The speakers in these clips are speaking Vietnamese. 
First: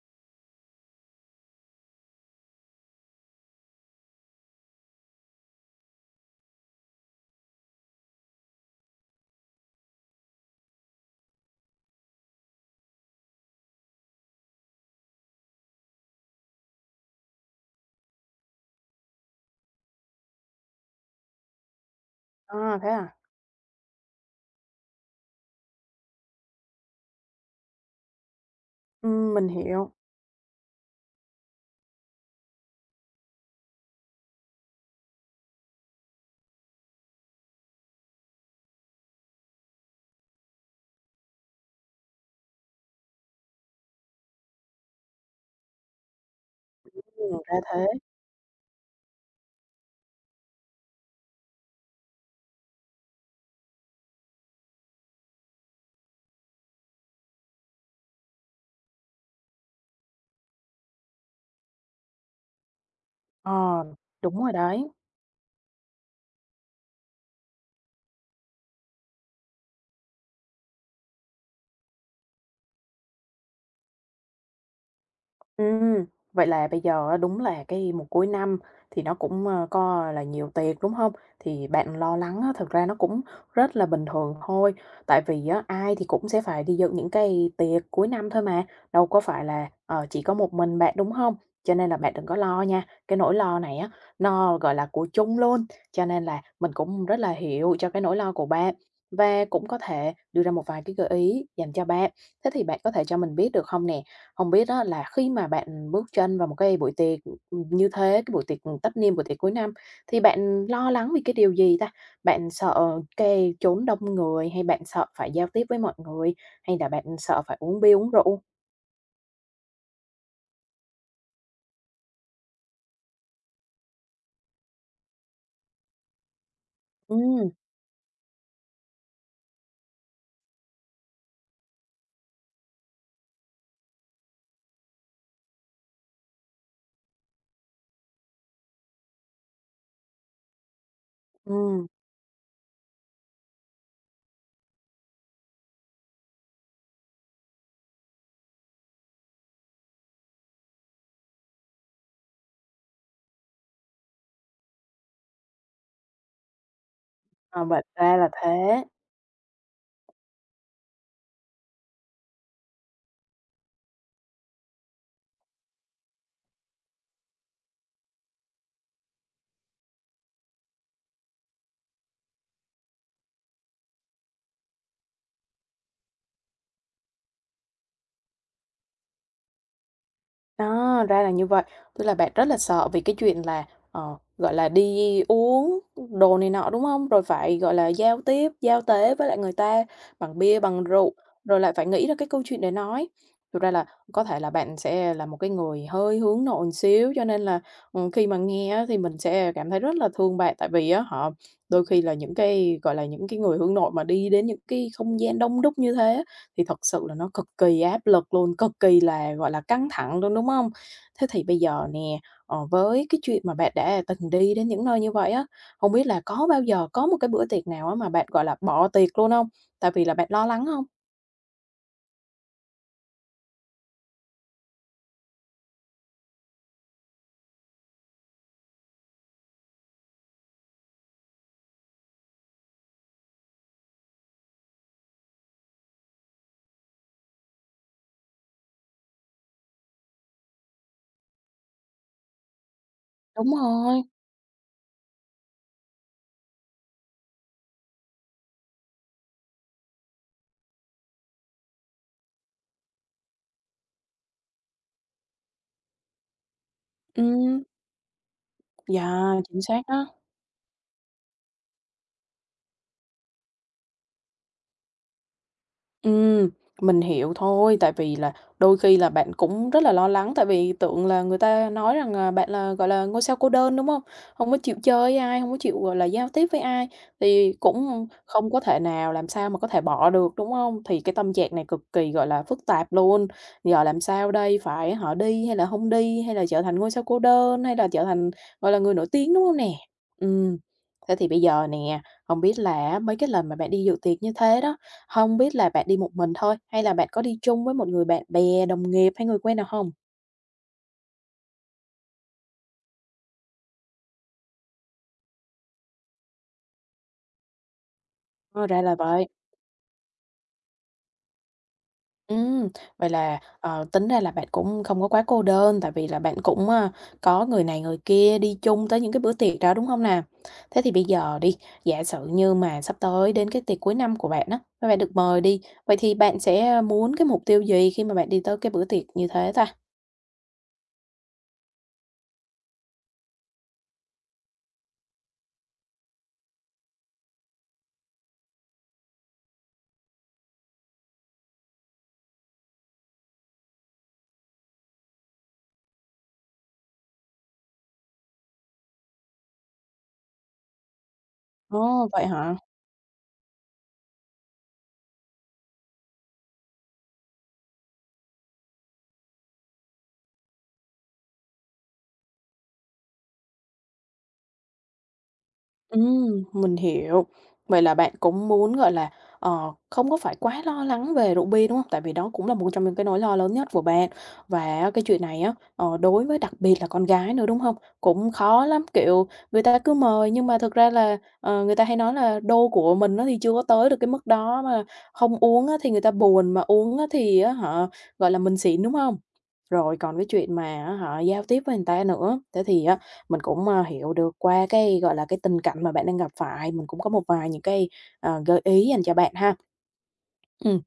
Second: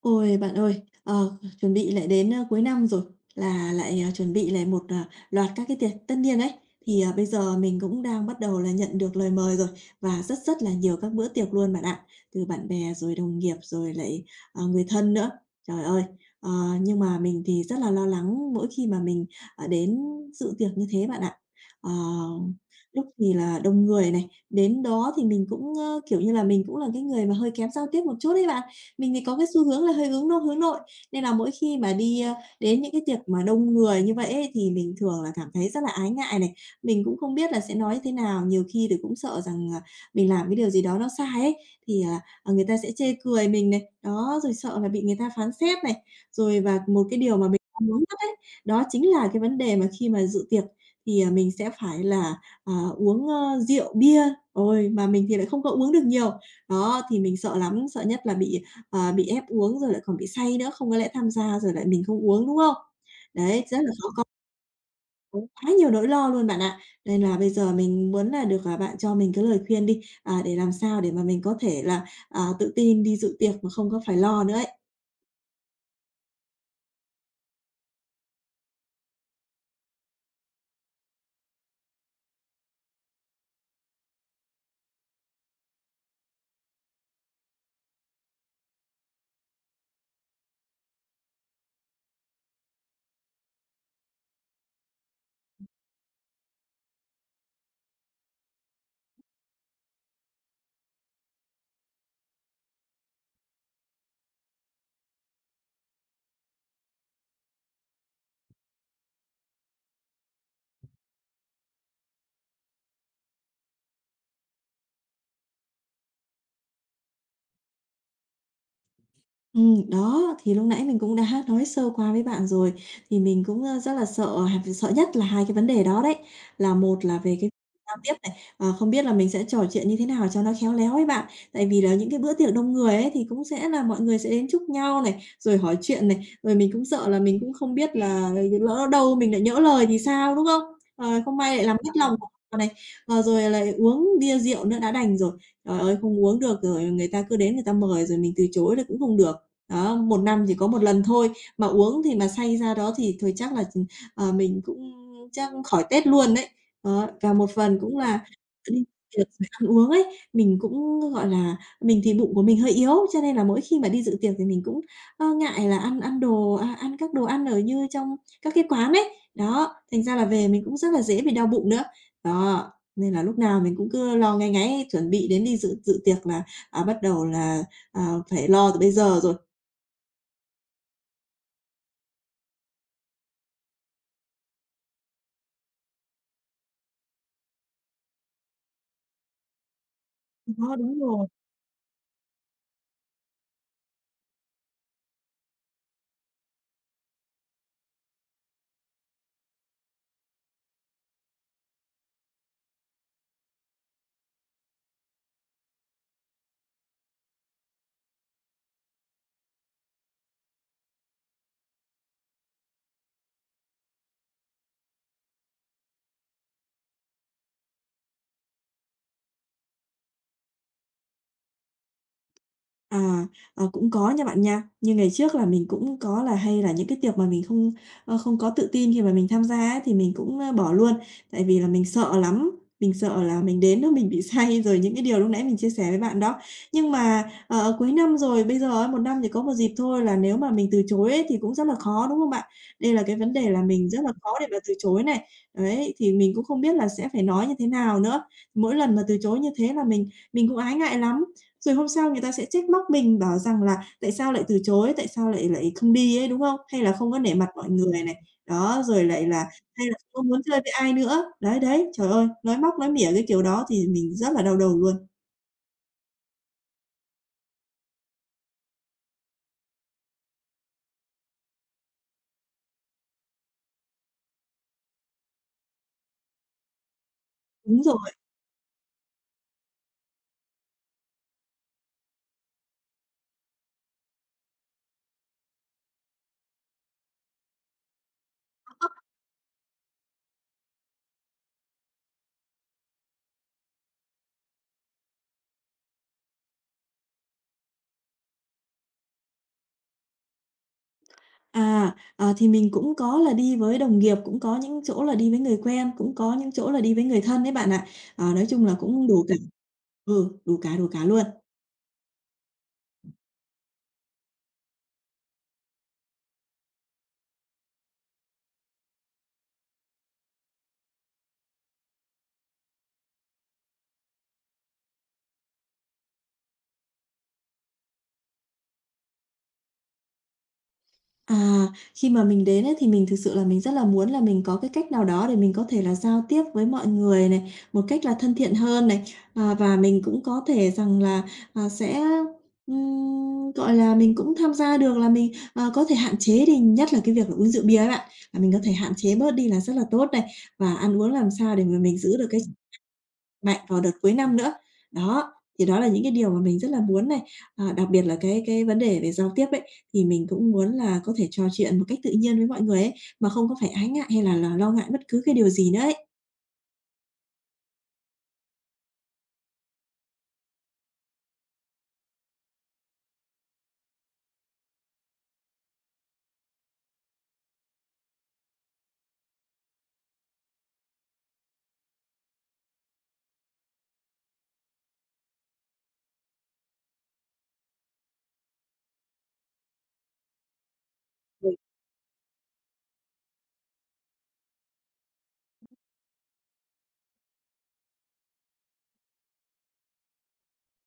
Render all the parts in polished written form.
Ôi, bạn ơi, chuẩn bị lại đến, cuối năm rồi, là lại, chuẩn bị lại một, loạt các cái tiệc tất niên ấy. Thì, bây giờ mình cũng đang bắt đầu là nhận được lời mời rồi, và rất rất là nhiều các bữa tiệc luôn bạn ạ, từ bạn bè rồi đồng nghiệp rồi lại, người thân nữa. Trời ơi, ờ, nhưng mà mình thì rất là lo lắng mỗi khi mà mình, đến dự tiệc như thế bạn ạ. Ờ, À, thế lúc à? thì là đông người này, đến đó thì mình cũng, kiểu như là, mình cũng là cái người mà hơi kém giao tiếp một chút đấy bạn. Mình thì có cái Mình xu hướng là hiểu. hơi hướng nội, nên là mỗi khi mà đi, đến những cái tiệc mà đông người như vậy ấy, thì mình thường là cảm thấy rất là ái ngại này. Mình cũng không biết là sẽ nói thế nào, nhiều khi thì cũng sợ rằng, mình làm cái điều gì đó nó sai ấy, thì, người ta sẽ chê cười mình này, đó, rồi sợ là bị người ta phán xét này. Rồi và một cái điều mà Ra mình không thế. muốn nhất ấy, đó chính là cái vấn đề mà khi mà dự tiệc thì, mình sẽ phải là, uống, rượu bia, ôi, mà mình thì lại không có uống được nhiều. Đó, thì mình sợ lắm, sợ nhất là bị ép uống rồi lại còn bị say nữa, không có lẽ tham gia rồi lại mình không uống, đúng không? Đấy, rất Ờ, là khó, có đúng rồi đấy. có quá nhiều nỗi lo luôn bạn ạ. Nên là bây giờ mình muốn là được, bạn cho mình cái lời khuyên đi, để làm sao để mà mình có thể là, tự tin đi dự tiệc mà không có phải lo nữa ấy. Ừm, vậy là bây giờ á, đúng là cái mùa cuối năm thì nó cũng, có là nhiều tiệc, đúng không? Thì bạn lo lắng á, thực ra nó cũng rất là bình thường thôi, tại vì á, ai thì cũng sẽ phải đi dự những cái tiệc cuối năm thôi mà, đâu có phải là, chỉ có một mình bạn, đúng không? Cho nên là bạn đừng có lo nha, cái nỗi lo này á, nó, gọi là, của chung luôn, cho nên là mình cũng rất là hiểu cho cái nỗi lo của bạn và cũng có thể đưa ra một vài cái gợi ý dành cho bạn. Thế thì bạn có thể cho mình biết được không nè, không biết á là khi mà bạn bước chân vào một cái buổi tiệc, như thế, cái buổi tiệc, tất niên, buổi tiệc cuối năm, thì bạn lo lắng vì cái điều gì ta? Bạn sợ cái chốn đông người, hay bạn sợ phải giao tiếp với mọi người, hay là bạn sợ phải uống bia, uống rượu? Đó, thì lúc nãy mình cũng đã nói sơ qua với bạn rồi, thì mình cũng, rất là sợ nhất là 2 cái vấn đề đó đấy, là một là về cái Ừm, giao tiếp này, không biết là mình sẽ trò chuyện như thế nào cho nó khéo léo với bạn. Tại vì là những cái bữa tiệc đông người ấy thì cũng sẽ là mọi người sẽ đến chúc nhau này, rồi hỏi chuyện này, rồi mình cũng sợ là mình cũng không biết là lỡ đâu mình lại nhỡ lời thì sao, đúng không? Không may lại làm ừm, mất lòng của họ này, rồi lại uống bia rượu nữa đã đành rồi. Trời ơi, không uống được rồi người ta cứ đến người ta mời rồi mình từ chối là cũng không được. Đó, 1 năm chỉ có một lần thôi, mà uống thì mà say ra đó thì thôi chắc là, mình cũng chắc khỏi Tết luôn đấy. Đó, và một ờ, phần vậy cũng ra là là đi thế. tiệc rồi ăn uống ấy, mình cũng, gọi là mình thì bụng của mình hơi yếu, cho nên là mỗi khi mà đi dự tiệc thì mình cũng, ngại là ăn ăn đồ a, ăn các đồ ăn ở như trong các cái quán ấy. Đó, thành ra là về mình cũng rất là dễ bị đau bụng nữa. Đó, nên là lúc nào mình cũng cứ lo ngáy ngáy chuẩn bị đến đi dự dự tiệc là, bắt đầu là, phải lo từ bây giờ rồi. À, ra là như vậy. Tức là bạn rất là sợ vì cái chuyện là, gọi là, đi uống đồ này nọ, đúng không? Rồi phải, gọi là, giao tiếp, giao tế với lại người ta bằng bia, Đó, bằng đúng rượu, rồi. rồi lại phải nghĩ ra cái câu chuyện để nói. Thực ra là có thể là bạn sẽ là một cái người hơi hướng nội một xíu, cho nên là, khi mà nghe á thì mình sẽ cảm thấy rất là thương bạn, tại vì á họ đôi khi là những cái, gọi là, những cái người hướng nội mà đi đến những cái không gian đông đúc như thế thì thật sự là nó cực kỳ áp lực luôn, cực kỳ là, gọi là, căng thẳng luôn, đúng không? Thế thì bây giờ nè, với cái chuyện mà bạn đã từng đi đến những nơi như vậy á, không biết là có bao giờ có một cái bữa tiệc nào á mà bạn, gọi là, bỏ tiệc luôn không? Tại vì là bạn lo lắng không? À, cũng có nha bạn nha. Như ngày trước là mình cũng có là hay là những cái tiệc mà mình không có tự tin khi mà mình tham gia ấy, thì mình cũng, bỏ luôn, tại vì là mình sợ lắm, mình sợ là mình đến đó mình bị say rồi những cái điều lúc nãy mình chia sẻ với bạn đó. Nhưng mà, cuối năm rồi, bây giờ ấy, 1 năm chỉ có một dịp thôi là nếu mà mình từ chối ấy thì cũng rất là khó, đúng không bạn? Đây là cái vấn đề Đúng là mình rồi, rất là khó để mà từ chối này. Đấy, thì mình cũng không biết là sẽ phải nói như thế nào nữa. Mỗi lần mà từ chối như thế là mình cũng ái ngại lắm. Rồi hôm sau người ta sẽ trách móc mình, bảo rằng là "Tại sao lại từ chối? Tại sao lại lại không đi ấy?" Đúng không? Hay là không có nể mặt ừm. mọi người này, đó, rồi lại là Yeah, chính xác hay là đó. không muốn chơi với ai nữa. Đấy, đấy, trời ơi, nói móc nói mỉa cái kiểu đó thì mình rất là đau đầu luôn. Ừm, mình hiểu thôi, tại vì là đôi khi là bạn cũng rất là lo lắng, tại vì tưởng là người ta nói rằng là bạn là, gọi là, ngôi sao cô đơn, đúng không? Không có chịu chơi với ai, không có chịu, gọi là, giao tiếp với ai, thì Đúng cũng rồi. không có thể nào làm sao mà có thể bỏ được, đúng không? Thì cái tâm trạng này cực kỳ, gọi là, phức tạp luôn. Giờ làm sao đây? Phải họ đi hay là không đi, hay là trở thành ngôi sao cô đơn, hay là trở thành, gọi là, người nổi tiếng, đúng không nè? ừ Thế thì bây giờ nè, không biết là mấy cái lần mà bạn đi dự tiệc như thế đó, không biết là bạn đi một mình thôi, hay là bạn có đi chung với một người bạn bè, đồng nghiệp hay người quen nào không? Thì mình cũng có là đi với đồng nghiệp, cũng có những chỗ là đi với người quen, cũng có những chỗ là đi với người thân đấy bạn ạ. Nói chung Ờ, là ra là cũng đủ vậy. cả. Ừ, đủ cả luôn. Ừm, vậy là, tính ra là bạn cũng không có quá cô đơn, tại vì là bạn cũng, có người này người kia đi chung tới những cái bữa tiệc đó, đúng không nè? Thế thì bây giờ đi, giả sử như mà sắp tới đến cái tiệc cuối năm của bạn á, và bạn được mời đi, vậy thì bạn sẽ muốn cái mục tiêu gì khi mà bạn đi tới cái bữa tiệc như thế ta? À, khi mà mình đến ấy, thì mình thực sự là mình rất là muốn là mình có cái cách nào đó để mình có thể là giao tiếp với mọi người này, một cách là thân thiện hơn này, và mình cũng có thể rằng là, sẽ, gọi là, mình cũng tham gia được là mình, có thể hạn chế đi, nhất là cái việc là uống rượu bia ấy bạn, là mình có thể hạn chế bớt đi là rất là tốt này, và ăn uống làm sao để mà mình Ồ, giữ được vậy cái hả? mạnh vào đợt cuối năm nữa. Đó, thì đó là những cái điều mà mình rất là muốn này, đặc biệt là cái vấn đề về giao tiếp ấy, thì mình cũng muốn là có thể trò chuyện một cách tự nhiên với mọi người ấy, mà không có phải ái ngại hay là lo ngại bất cứ cái điều gì nữa ấy. Mình hiểu. Vậy là bạn cũng muốn, gọi là, không có phải quá lo lắng về rượu bia, đúng không? Tại vì đó cũng là một trong những cái nỗi lo lớn nhất của bạn. Và cái chuyện này á, đối với đặc biệt là con gái nữa, đúng không? Cũng khó lắm, kiểu, người ta cứ mời nhưng mà thực ra là, người ta hay nói là đô của mình nó thì chưa có tới được cái mức đó, mà không uống á thì người ta buồn, mà uống á thì á họ gọi là, mình xỉn, đúng không? Rồi còn cái chuyện mà á hả giao Ừ, tiếp với người ta nữa, thế thì á mình cũng, hiểu được qua cái, gọi là, cái tình cảnh mà bạn đang gặp phải, mình cũng có một vài những cái, gợi ý dành cho bạn ha. Ừm.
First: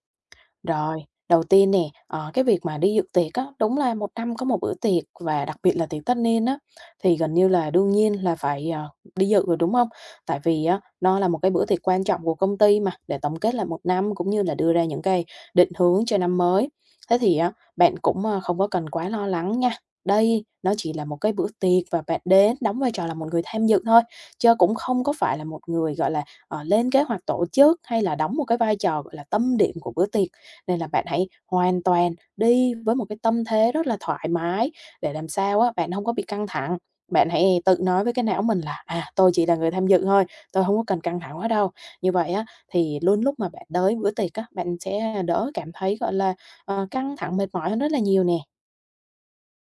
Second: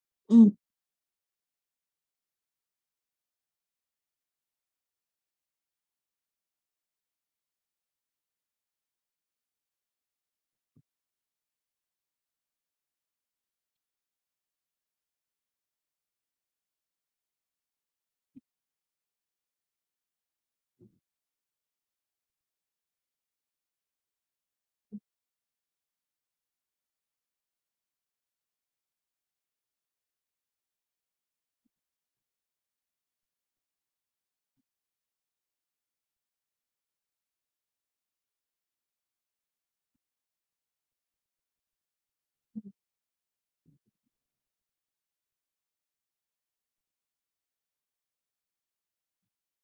Rồi, đầu tiên nè, cái việc mà đi dự tiệc á, đúng là một năm có một bữa tiệc và đặc biệt là tiệc tất niên á, thì gần như là đương nhiên là phải, đi dự rồi, đúng không? Tại vì á, nó là một cái bữa tiệc quan trọng của công ty mà, để tổng kết lại một năm cũng như là đưa ra những cái định hướng cho năm mới. Thế thì á, bạn cũng, không có cần quá lo lắng nha. Đây, nó chỉ là một cái bữa tiệc và bạn đến đóng vai trò là một người tham dự thôi, chứ cũng không có phải là một người, gọi là, lên kế hoạch tổ chức hay là đóng một cái vai trò, gọi là, tâm điểm của bữa tiệc. Nên là bạn hãy hoàn toàn đi với một cái tâm thế rất là thoải mái để làm sao á, bạn không có bị căng thẳng. Bạn hãy tự nói với cái não mình là "À, tôi chỉ là người tham dự thôi, tôi không có cần căng thẳng quá đâu." Như vậy á, thì luôn lúc mà bạn tới bữa tiệc á, bạn sẽ đỡ cảm thấy, gọi là, căng thẳng, mệt mỏi hơn rất là nhiều nè.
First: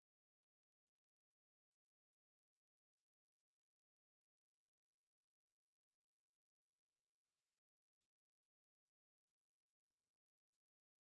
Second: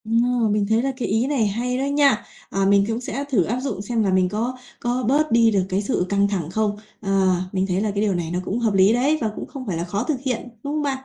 ờ, mình thấy là cái ý này hay đó nha. Mình cũng sẽ thử áp dụng xem là mình có bớt đi được cái sự căng thẳng không. Mình thấy là cái điều này nó cũng hợp lý đấy và cũng không phải là khó thực hiện, đúng không bạn?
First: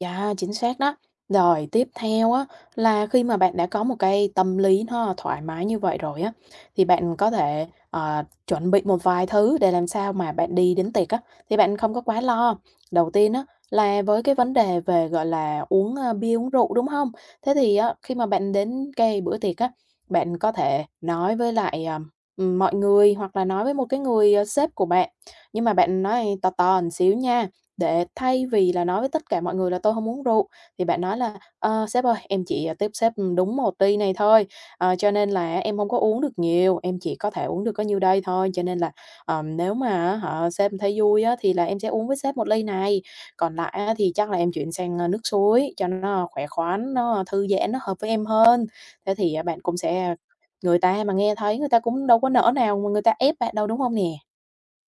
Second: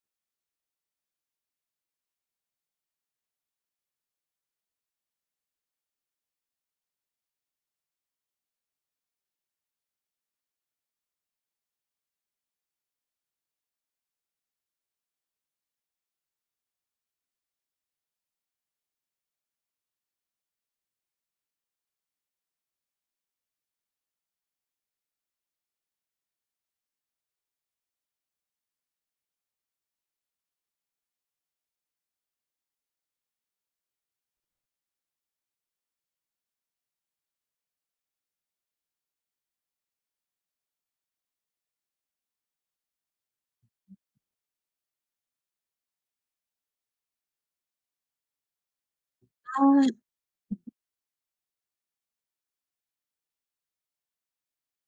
Dạ chính xác đó. Rồi tiếp theo á, là khi mà bạn đã có một cái tâm lý nó thoải mái như vậy rồi á, thì bạn có thể, chuẩn bị một vài thứ để làm sao mà bạn đi đến tiệc á, thì bạn không có quá lo. Đầu tiên á, là với cái vấn đề về, gọi là, uống, bia, uống rượu, đúng không? Thế thì á, khi mà bạn đến cái bữa tiệc á, bạn có thể nói với lại, mọi người hoặc là nói với một cái người, sếp của bạn, nhưng mà bạn nói to to một xíu nha. Để thay vì là nói với tất cả mọi người là "Tôi không uống rượu", thì bạn nói là "Ờ, sếp ơi, em chỉ, tiếp sếp, đúng một ly này thôi, cho nên là em không có uống được nhiều, em chỉ có thể uống được có nhiêu đây thôi. Cho nên là, nếu mà họ sếp thấy vui á thì là em sẽ uống với sếp một ly này, còn lại á thì chắc là em chuyển sang, nước suối cho nó khỏe khoắn, nó thư giãn, nó hợp với em hơn." Thế thì á bạn cũng sẽ người ta mà nghe thấy người ta cũng đâu có nỡ nào mà người ta ép bạn đâu, đúng không nè?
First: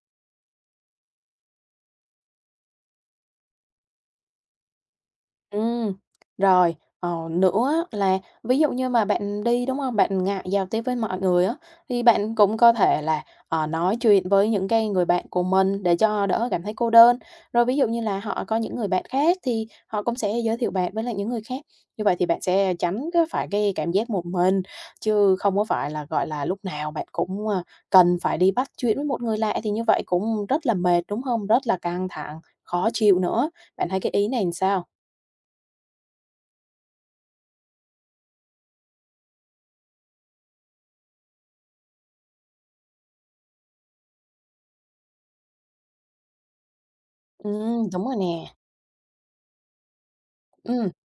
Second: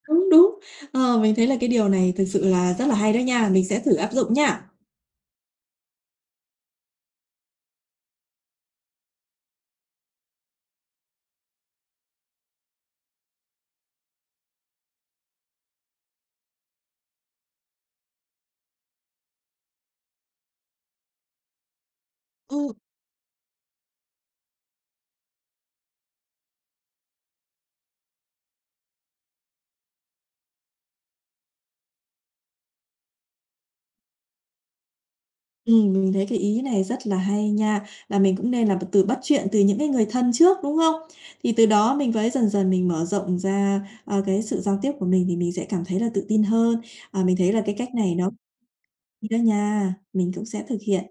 Đúng, đúng. Mình thấy là cái điều này thực sự là rất là hay đó nha, mình sẽ thử áp dụng nha. Ừ. Rồi, nữa á là ví dụ như mà bạn đi, đúng không? Bạn ngại giao tiếp với mọi người á, thì bạn cũng có thể là, nói chuyện với những cái người bạn của mình để cho đỡ cảm thấy cô đơn. Rồi ví dụ như là họ có những người bạn khác thì họ cũng sẽ giới thiệu bạn với lại những người khác, như vậy thì bạn Ừm. sẽ tránh cái phải cái cảm giác một mình, chứ không có phải là, gọi là, lúc nào bạn cũng, cần phải đi bắt chuyện với một người lạ thì như vậy cũng rất là mệt, đúng không? Rất là căng thẳng, khó chịu nữa. Bạn thấy cái ý này làm sao? Mình thấy cái ý này rất là hay nha, là mình cũng nên là b từ bắt chuyện từ những cái người thân trước, đúng không? Thì từ đó mình với dần dần mình mở rộng ra, cái sự giao tiếp của mình thì mình sẽ cảm thấy là tự tin hơn. Mình Ừ, thấy là cái cách đúng này rồi nó nè. hay đó nha, mình cũng sẽ thực Ừ. hiện.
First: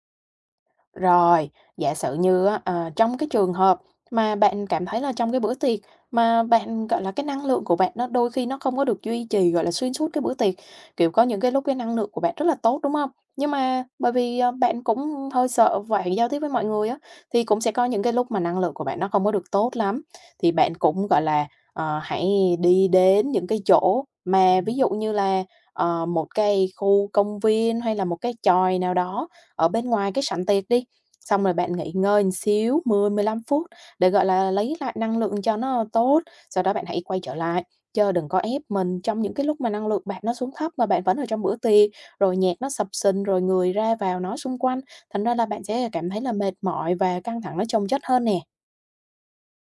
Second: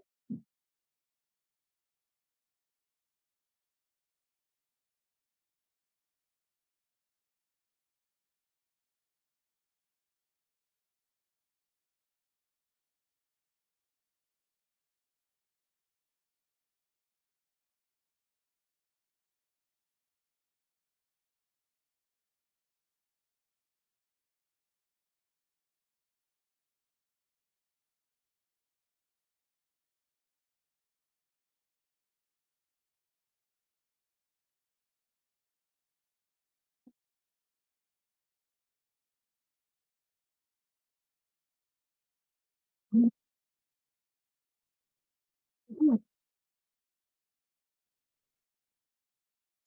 Rồi, giả sử như á, trong cái trường hợp mà bạn cảm thấy là trong cái bữa tiệc mà bạn, gọi là, cái năng lượng của bạn nó đôi khi nó không có được duy trì, gọi là, xuyên suốt cái bữa tiệc, kiểu, có những cái lúc cái năng lượng của bạn rất là tốt, đúng không? Nhưng mà bởi vì, bạn cũng hơi sợ phải giao tiếp với mọi người á, thì cũng sẽ có những cái lúc mà năng lượng của bạn nó không có được tốt lắm, thì bạn cũng, gọi là, hãy đi đến những cái chỗ mà ví dụ như là, một cái khu công viên hay là một cái chòi nào đó ở bên ngoài cái sảnh tiệc đi. Xong rồi bạn nghỉ ngơi một xíu, 10-15 phút để, gọi là, lấy lại năng lượng cho nó tốt, sau đó bạn hãy quay trở lại, chớ đừng có ép mình trong những cái lúc mà năng lượng bạn nó xuống thấp mà bạn vẫn ở trong bữa tiệc, rồi nhạc nó sập Ừm. sình, rồi người ra vào nói xung quanh, thành ra là bạn Đúng sẽ rồi. cảm thấy là mệt mỏi và căng thẳng nó chồng chất hơn nè.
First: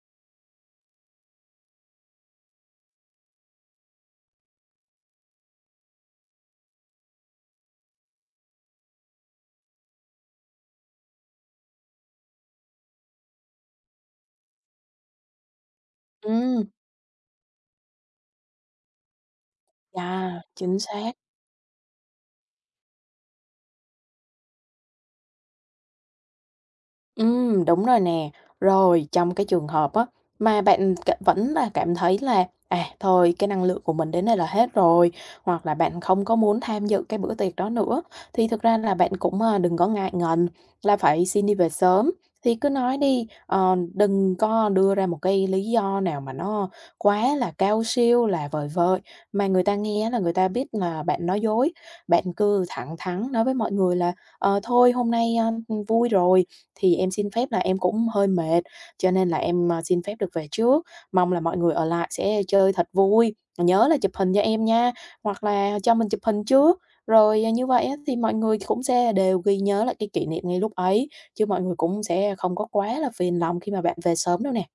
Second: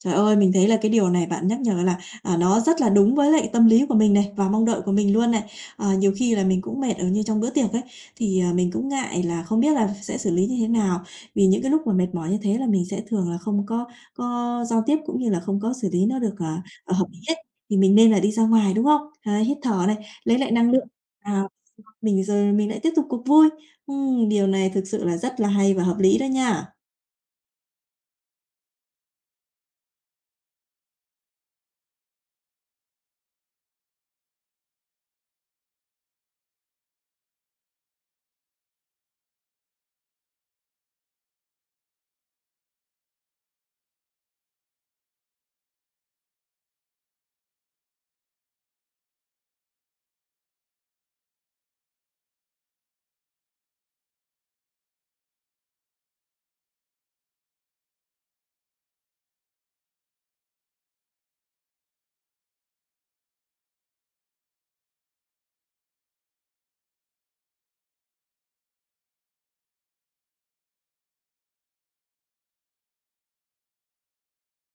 Trời ơi, mình thấy là cái điều này bạn nhắc nhở là, nó rất là đúng với lại tâm lý của mình này, và mong đợi của mình luôn này. Nhiều khi là mình cũng mệt ở như trong bữa tiệc ấy, thì, mình cũng ngại là không biết là sẽ xử lý như thế nào. Vì những cái lúc mà mệt mỏi như thế là mình sẽ thường là không có giao tiếp cũng như là không có xử lý nó được, Ừ, hợp lý hết, thì mình nên là đi ra ngoài, đúng không? Đấy, hít thở này, lấy yeah, lại năng chính lượng, xác. à, mình rồi mình lại tiếp tục cuộc vui. Điều này thực sự là rất là hay và hợp lý đó nha. Đúng rồi nè. Rồi, trong cái trường hợp á, mà bạn vẫn là cảm thấy là, thôi cái năng lượng của mình đến đây là hết rồi, hoặc là bạn không có muốn tham dự cái bữa tiệc đó nữa, thì thực ra là bạn cũng, đừng có ngại ngần là phải xin đi về sớm. Thì cứ nói đi, đừng có đưa ra một cái lý do nào mà nó quá là cao siêu, là vời vợi, mà người ta nghe là người ta biết là bạn nói dối. Bạn cứ thẳng thắn nói với mọi người là "Ờ, thôi hôm nay, vui rồi thì em xin phép là em cũng hơi mệt, cho nên là em, xin phép được về trước. Mong là mọi người ở lại sẽ chơi thật vui, nhớ là chụp hình cho em nha." Hoặc là cho mình chụp hình trước, rồi, như vậy á thì mọi người cũng sẽ đều ghi nhớ lại cái kỷ niệm ngay lúc ấy, chứ mọi người cũng sẽ không có quá là phiền lòng khi mà bạn về sớm đâu nè.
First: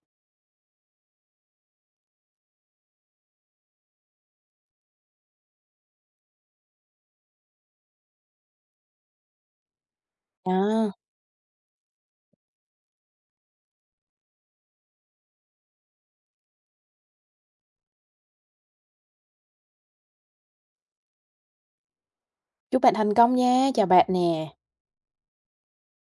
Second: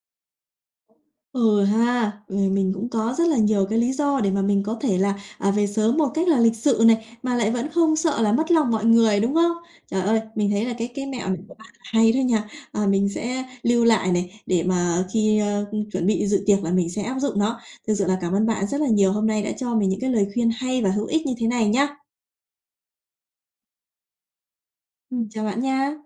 Ừ ha, ừ, mình cũng có rất là nhiều cái lý do để mà mình có thể là, về sớm một cách là lịch sự này, mà lại vẫn không sợ là mất lòng mọi người, đúng không? Trời ơi, mình thấy là cái Đó, cái mẹo này của bạn hay thôi nha, mình sẽ lưu lại này, để mà khi, chuẩn bị dự tiệc là mình sẽ áp dụng nó. Thực sự là cảm ơn bạn rất là nhiều, hôm nay đã cho mình những cái lời khuyên hay và hữu ích như thế này nhá. chúc bạn thành công nha, chào bạn nè. Chào bạn nha.